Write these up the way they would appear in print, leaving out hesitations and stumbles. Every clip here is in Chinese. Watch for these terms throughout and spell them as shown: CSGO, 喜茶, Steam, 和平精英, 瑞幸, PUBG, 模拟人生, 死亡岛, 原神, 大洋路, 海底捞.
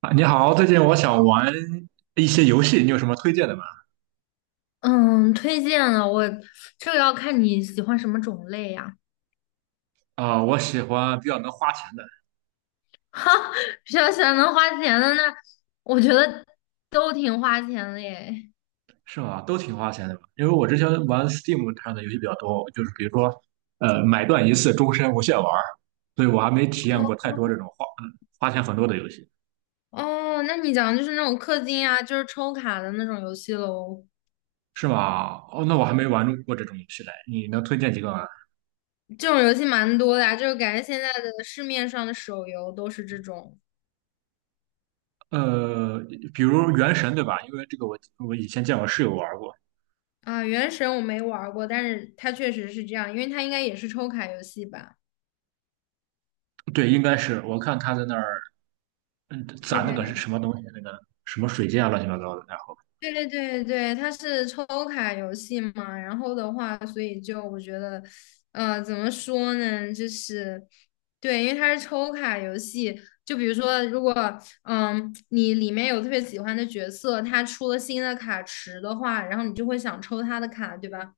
啊，你好，最近我想玩一些游戏，你有什么推荐的吗？嗯，推荐了我，这个要看你喜欢什么种类呀、啊，我喜欢比较能花钱的。哈，比较喜欢能花钱的那，我觉得都挺花钱的耶。是吗？都挺花钱的吧？因为我之前玩 Steam 上的游戏比较多，就是比如说，买断一次，终身无限玩儿，所以我还没体验过太多这种花钱很多的游戏。哦，那你讲的就是那种氪金啊，就是抽卡的那种游戏喽。是吗？哦，那我还没玩过这种游戏嘞，你能推荐几个吗？这种游戏蛮多的呀、就是感觉现在的市面上的手游都是这种呃，比如《原神》对吧？因为这个我以前见我室友玩过。啊。原神我没玩儿过，但是它确实是这样，因为它应该也是抽卡游戏吧。对，应该是我看他在那儿。嗯，攒那个对。是什么东西？那个什么水晶啊，乱七八糟的。然后，对对对，对，它是抽卡游戏嘛，然后的话，所以就我觉得，呃，怎么说呢，就是对，因为它是抽卡游戏，就比如说，如果你里面有特别喜欢的角色，它出了新的卡池的话，然后你就会想抽它的卡，对吧？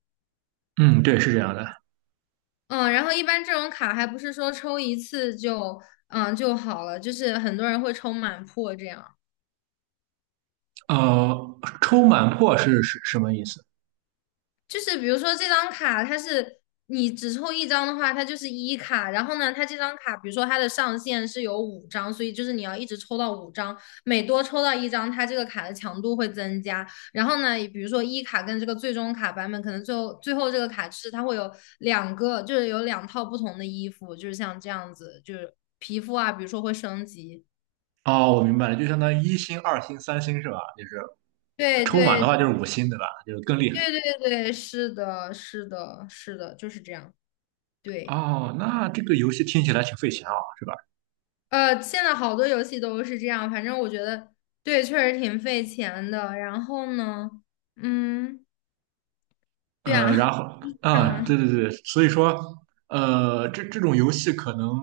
嗯，对，是这样的。嗯，然后一般这种卡还不是说抽一次就就好了，就是很多人会抽满破这样。呃，抽满破是什么意思？就是比如说这张卡，它是你只抽一张的话，它就是一卡。然后呢，它这张卡，比如说它的上限是有五张，所以就是你要一直抽到五张，每多抽到一张，它这个卡的强度会增加。然后呢，比如说一卡跟这个最终卡版本，可能最后这个卡是它会有两个，就是有两套不同的衣服，就是像这样子，就是皮肤啊，比如说会升级。哦，我明白了，就相当于一星、二星、三星是吧？就是对抽满对的话就是五星，对吧？就是更厉害。对对对对，是的，是的，是的，就是这样。对。哦，那这个游戏听起来挺费钱啊，是吧？呃，现在好多游戏都是这样，反正我觉得对，确实挺费钱的。然后呢，嗯，对啊，呃，然 后这样啊，啊，对，所以说，呃，这种游戏可能，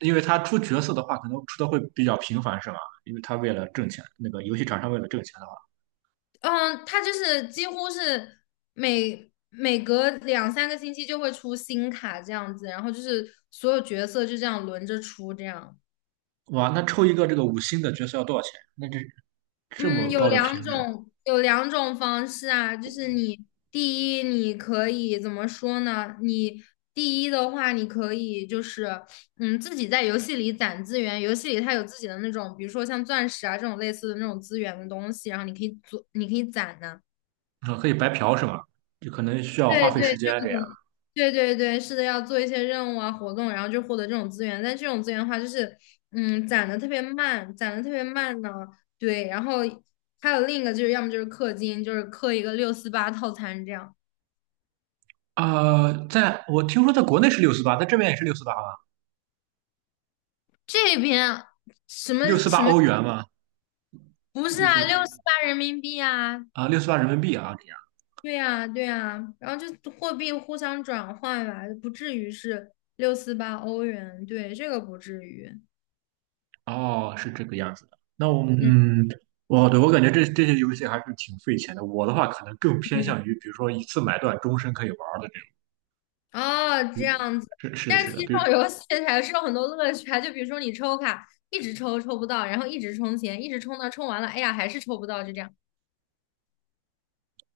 因为它出角色的话，可能出的会比较频繁，是吧？因为它为了挣钱，那个游戏厂商为了挣钱的话。嗯，它就是几乎是每隔两三个星期就会出新卡这样子，然后就是所有角色就这样轮着出这样。哇，那抽一个这个五星的角色要多少钱？那这这嗯，么有高的频两率，种，有两种方式啊，就是你第一，你可以怎么说呢？你第一的话，你可以就是，自己在游戏里攒资源，游戏里它有自己的那种，比如说像钻石啊这种类似的那种资源的东西，然后你可以做，你可以攒呢、啊，可以白嫖是吗？就可能需要花对费时对间这样。对对对，是的，要做一些任务啊、活动，然后就获得这种资源。但这种资源的话，就是，攒的特别慢，攒的特别慢呢。对，然后还有另一个就是，要么就是氪金，就是氪一个六四八套餐这样。呃，在我听说在国内是六四八，在这边也是六四八吗？这边什么六四八什么欧元吗？不是就啊，是六四八人民币啊，啊，六四八人民币啊，这样。对呀、对呀、然后就货币互相转换吧，不至于是六四八欧元，对，这个不至于。哦，是这个样子的。那我们嗯嗯，我对我感觉这这些游戏还是挺费钱的。我的话可能更偏嗯。向于，比如说一次买断，终身可以玩儿的这种。哦，这样子。是的，但是是的，其实比如这种游戏还是有很多乐趣啊，就比如说你抽卡，一直抽抽不到，然后一直充钱，一直充到充完了，哎呀，还是抽不到，就这样。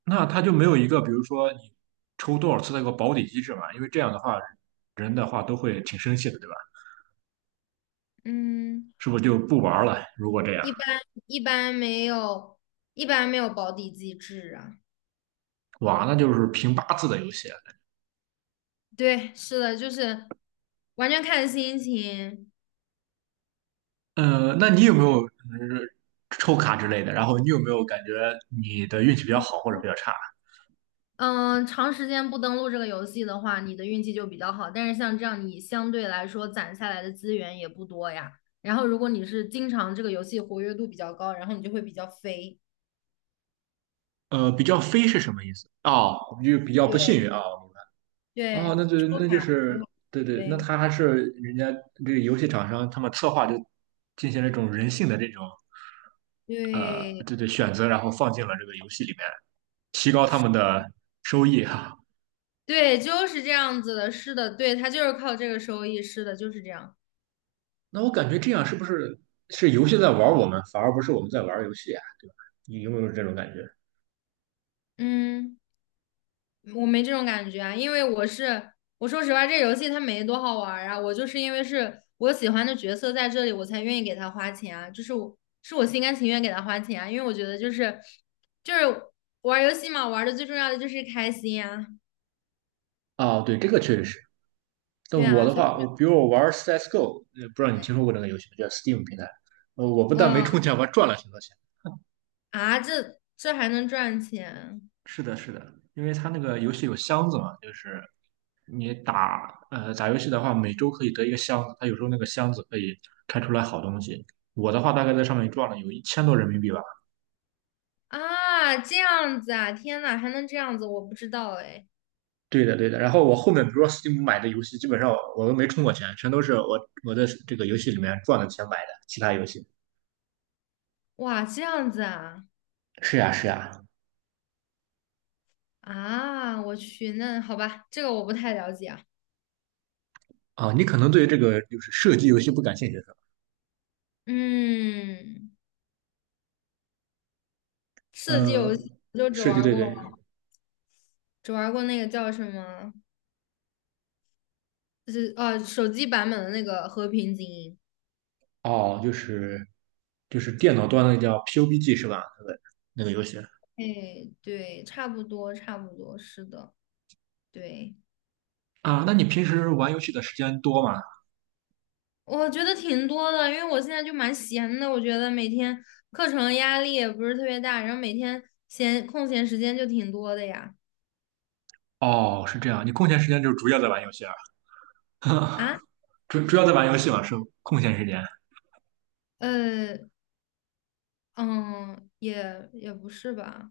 那它就没有一个，比如说你抽多少次的一个保底机制嘛？因为这样的话，人的话都会挺生气的，对吧？嗯，是不是就不玩了？如果这样，一般一般没有，一般没有保底机制啊。哇，那就是凭八字的游戏。对，是的，就是完全看心情。呃，那你有没有嗯抽卡之类的？然后你有没有感觉你的运气比较好或者比较差？嗯，长时间不登录这个游戏的话，你的运气就比较好。但是像这样，你相对来说攒下来的资源也不多呀。然后，如果你是经常这个游戏活跃度比较高，然后你就会比较肥。呃，比较飞是什么意思？哦，就比较不对幸运啊。哦，那对，就抽卡对对，那对他还是人家这个游戏厂商他们策划就进行了一种人性的这种对对对选择，然后放进了这个游戏里面，提高他们的收益哈。对，就是这样子的。是的，对，它就是靠这个收益。是的，就是这样。那我感觉这样是不是是游戏在玩我们，反而不是我们在玩游戏啊，对吧？你有没有这种感觉？嗯。我没这种感觉啊，因为我说实话，这游戏它没多好玩儿啊，我就是因为是我喜欢的角色在这里，我才愿意给他花钱啊，我心甘情愿给他花钱啊，因为我觉得就是玩儿游戏嘛，玩儿的最重要的就是开心啊，啊，对，这个确实是。但对我啊，的所以话，我觉我比如我玩 CSGO，不知道你听说得过这个游戏吗？叫 Steam 平台。呃，我不但没嗯充钱，我还赚了很多钱。啊，这这还能赚钱是的，是的，因为它那个游戏有箱子嘛，就是你打打游戏的话，每周可以得一个箱子，它有时候那个箱子可以开出来好东西。我的话大概在上面赚了有一千多人民币吧。啊，这样子啊，天呐，还能这样子，我不知道哎，对的，对的。然后我后面比如说 Steam 买的游戏，基本上我都没充过钱，全都是我这个游戏里面赚的钱买的其他游戏。哇，这样子啊是呀，是呀。啊，我去，那好吧，这个我不太了解啊。啊，你可能对这个就是射击游戏不感兴趣是吧？嗯，刺激游呃，戏我就只射击，玩对过，对。只玩过那个叫什么，就是手机版本的那个《和平精英》。哦，就是电脑端的叫 PUBG 是吧？那个游戏。哎，对，差不多，差不多，是的，对，啊，那你平时玩游戏的时间多吗？我觉得挺多的，因为我现在就蛮闲的，我觉得每天课程压力也不是特别大，然后每天空闲时间就挺多的呀。哦，是这样，你空闲时间就是主要在玩游戏啊，啊，主要在玩游戏嘛，是空闲时间，呃，嗯，也不是吧，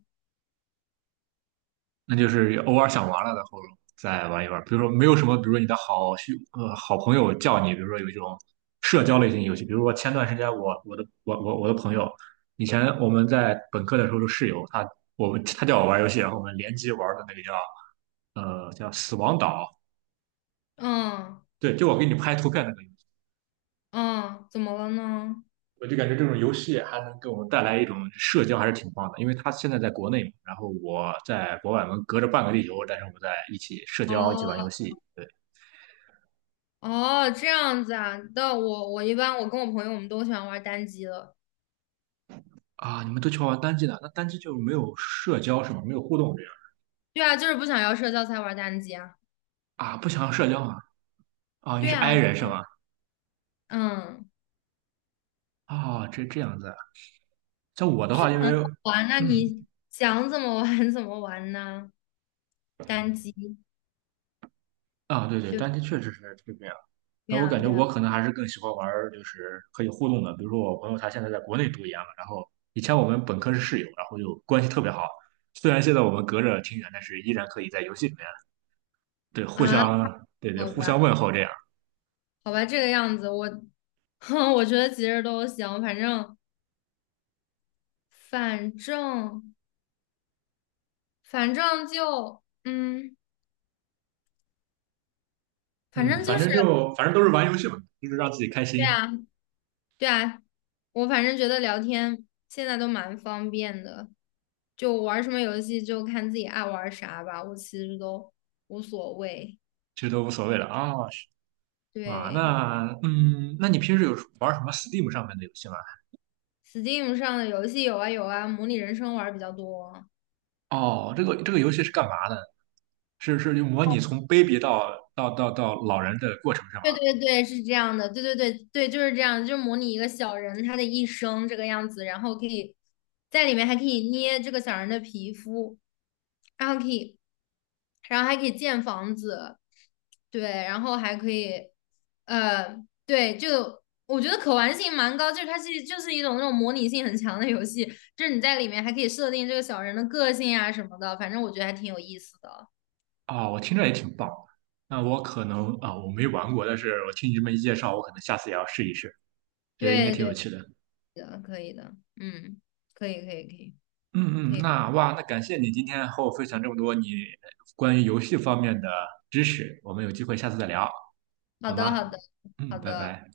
那就是偶尔想玩了，然后再玩一玩。比如说没有什么，比如说你的好兄呃好朋友叫你，比如说有一种社交类型游戏，比如说前段时间我的朋友，以前我们在本科的时候的室友，他叫我玩游戏，然后我们联机玩的那个叫叫死亡岛，嗯对，就我给你拍图片那个。嗯，怎么了呢？我就感觉这种游戏还能给我们带来一种社交，还是挺棒的。因为他现在在国内嘛，然后我在国外，我们隔着半个地球，但是我们在一起社交，一起玩游哦。戏。对哦，这样子啊，那我一般我跟我朋友我们都喜欢玩单机了。啊，你们都喜欢玩单机的，那单机就没有社交是吗？没有互动这样对啊，就是不想要社交才玩单机啊。啊？不想要社交啊？啊，你对是 i 啊，人是吗？嗯，啊，这这样子啊像我的就话，因很为好玩那嗯，你想怎么玩 怎么玩呢？单机，啊，对对，对单机确实是这个样。对但我啊，感觉对啊，我可能还是更喜欢玩儿就是可以互动的，比如说我朋友他现在在国内读研了，然后以前我们本科是室友，然后就关系特别好。虽然现在我们隔着挺远，但是依然可以在游戏里面对互啊，相对对好互吧，相问候这样。好吧，这个样子，我，哼，我觉得其实都行，反正反正就嗯，反嗯，正反就是正就反正都是玩游戏嘛，就是让自己开对心，啊，对啊，我反正觉得聊天现在都蛮方便的，就玩什么游戏就看自己爱玩啥吧，我其实都无所谓。其实都无所谓了啊、是啊，对那嗯，那你平时有玩什么 Steam 上面的游戏吗？，Steam 上的游戏有啊有啊，模拟人生玩儿比较多。哦，这个游戏是干嘛的？是是就模拟从 baby 到老人的过程是吗？对对对，是这样的，对对对对，就是这样，就是模拟一个小人他的一生这个样子，然后可以在里面还可以捏这个小人的皮肤，然后可以然后还可以建房子，对，然后还可以，呃，对，我觉得可玩性蛮高，它是一种那种模拟性很强的游戏，就是你在里面还可以设定这个小人的个性啊什么的，反正我觉得还挺有意思的。啊，我听着也挺棒。那我可能啊，我没玩过，但是我听你这么一介绍，我可能下次也要试一试，觉得应该对挺有对趣的。的，可以的，嗯，可以可以可以嗯可嗯，以，那哇，那感谢你今天和我分享这么多你关于游戏方面的知识，我们有机会下次再聊，好好的好吗？的好嗯，拜的。拜。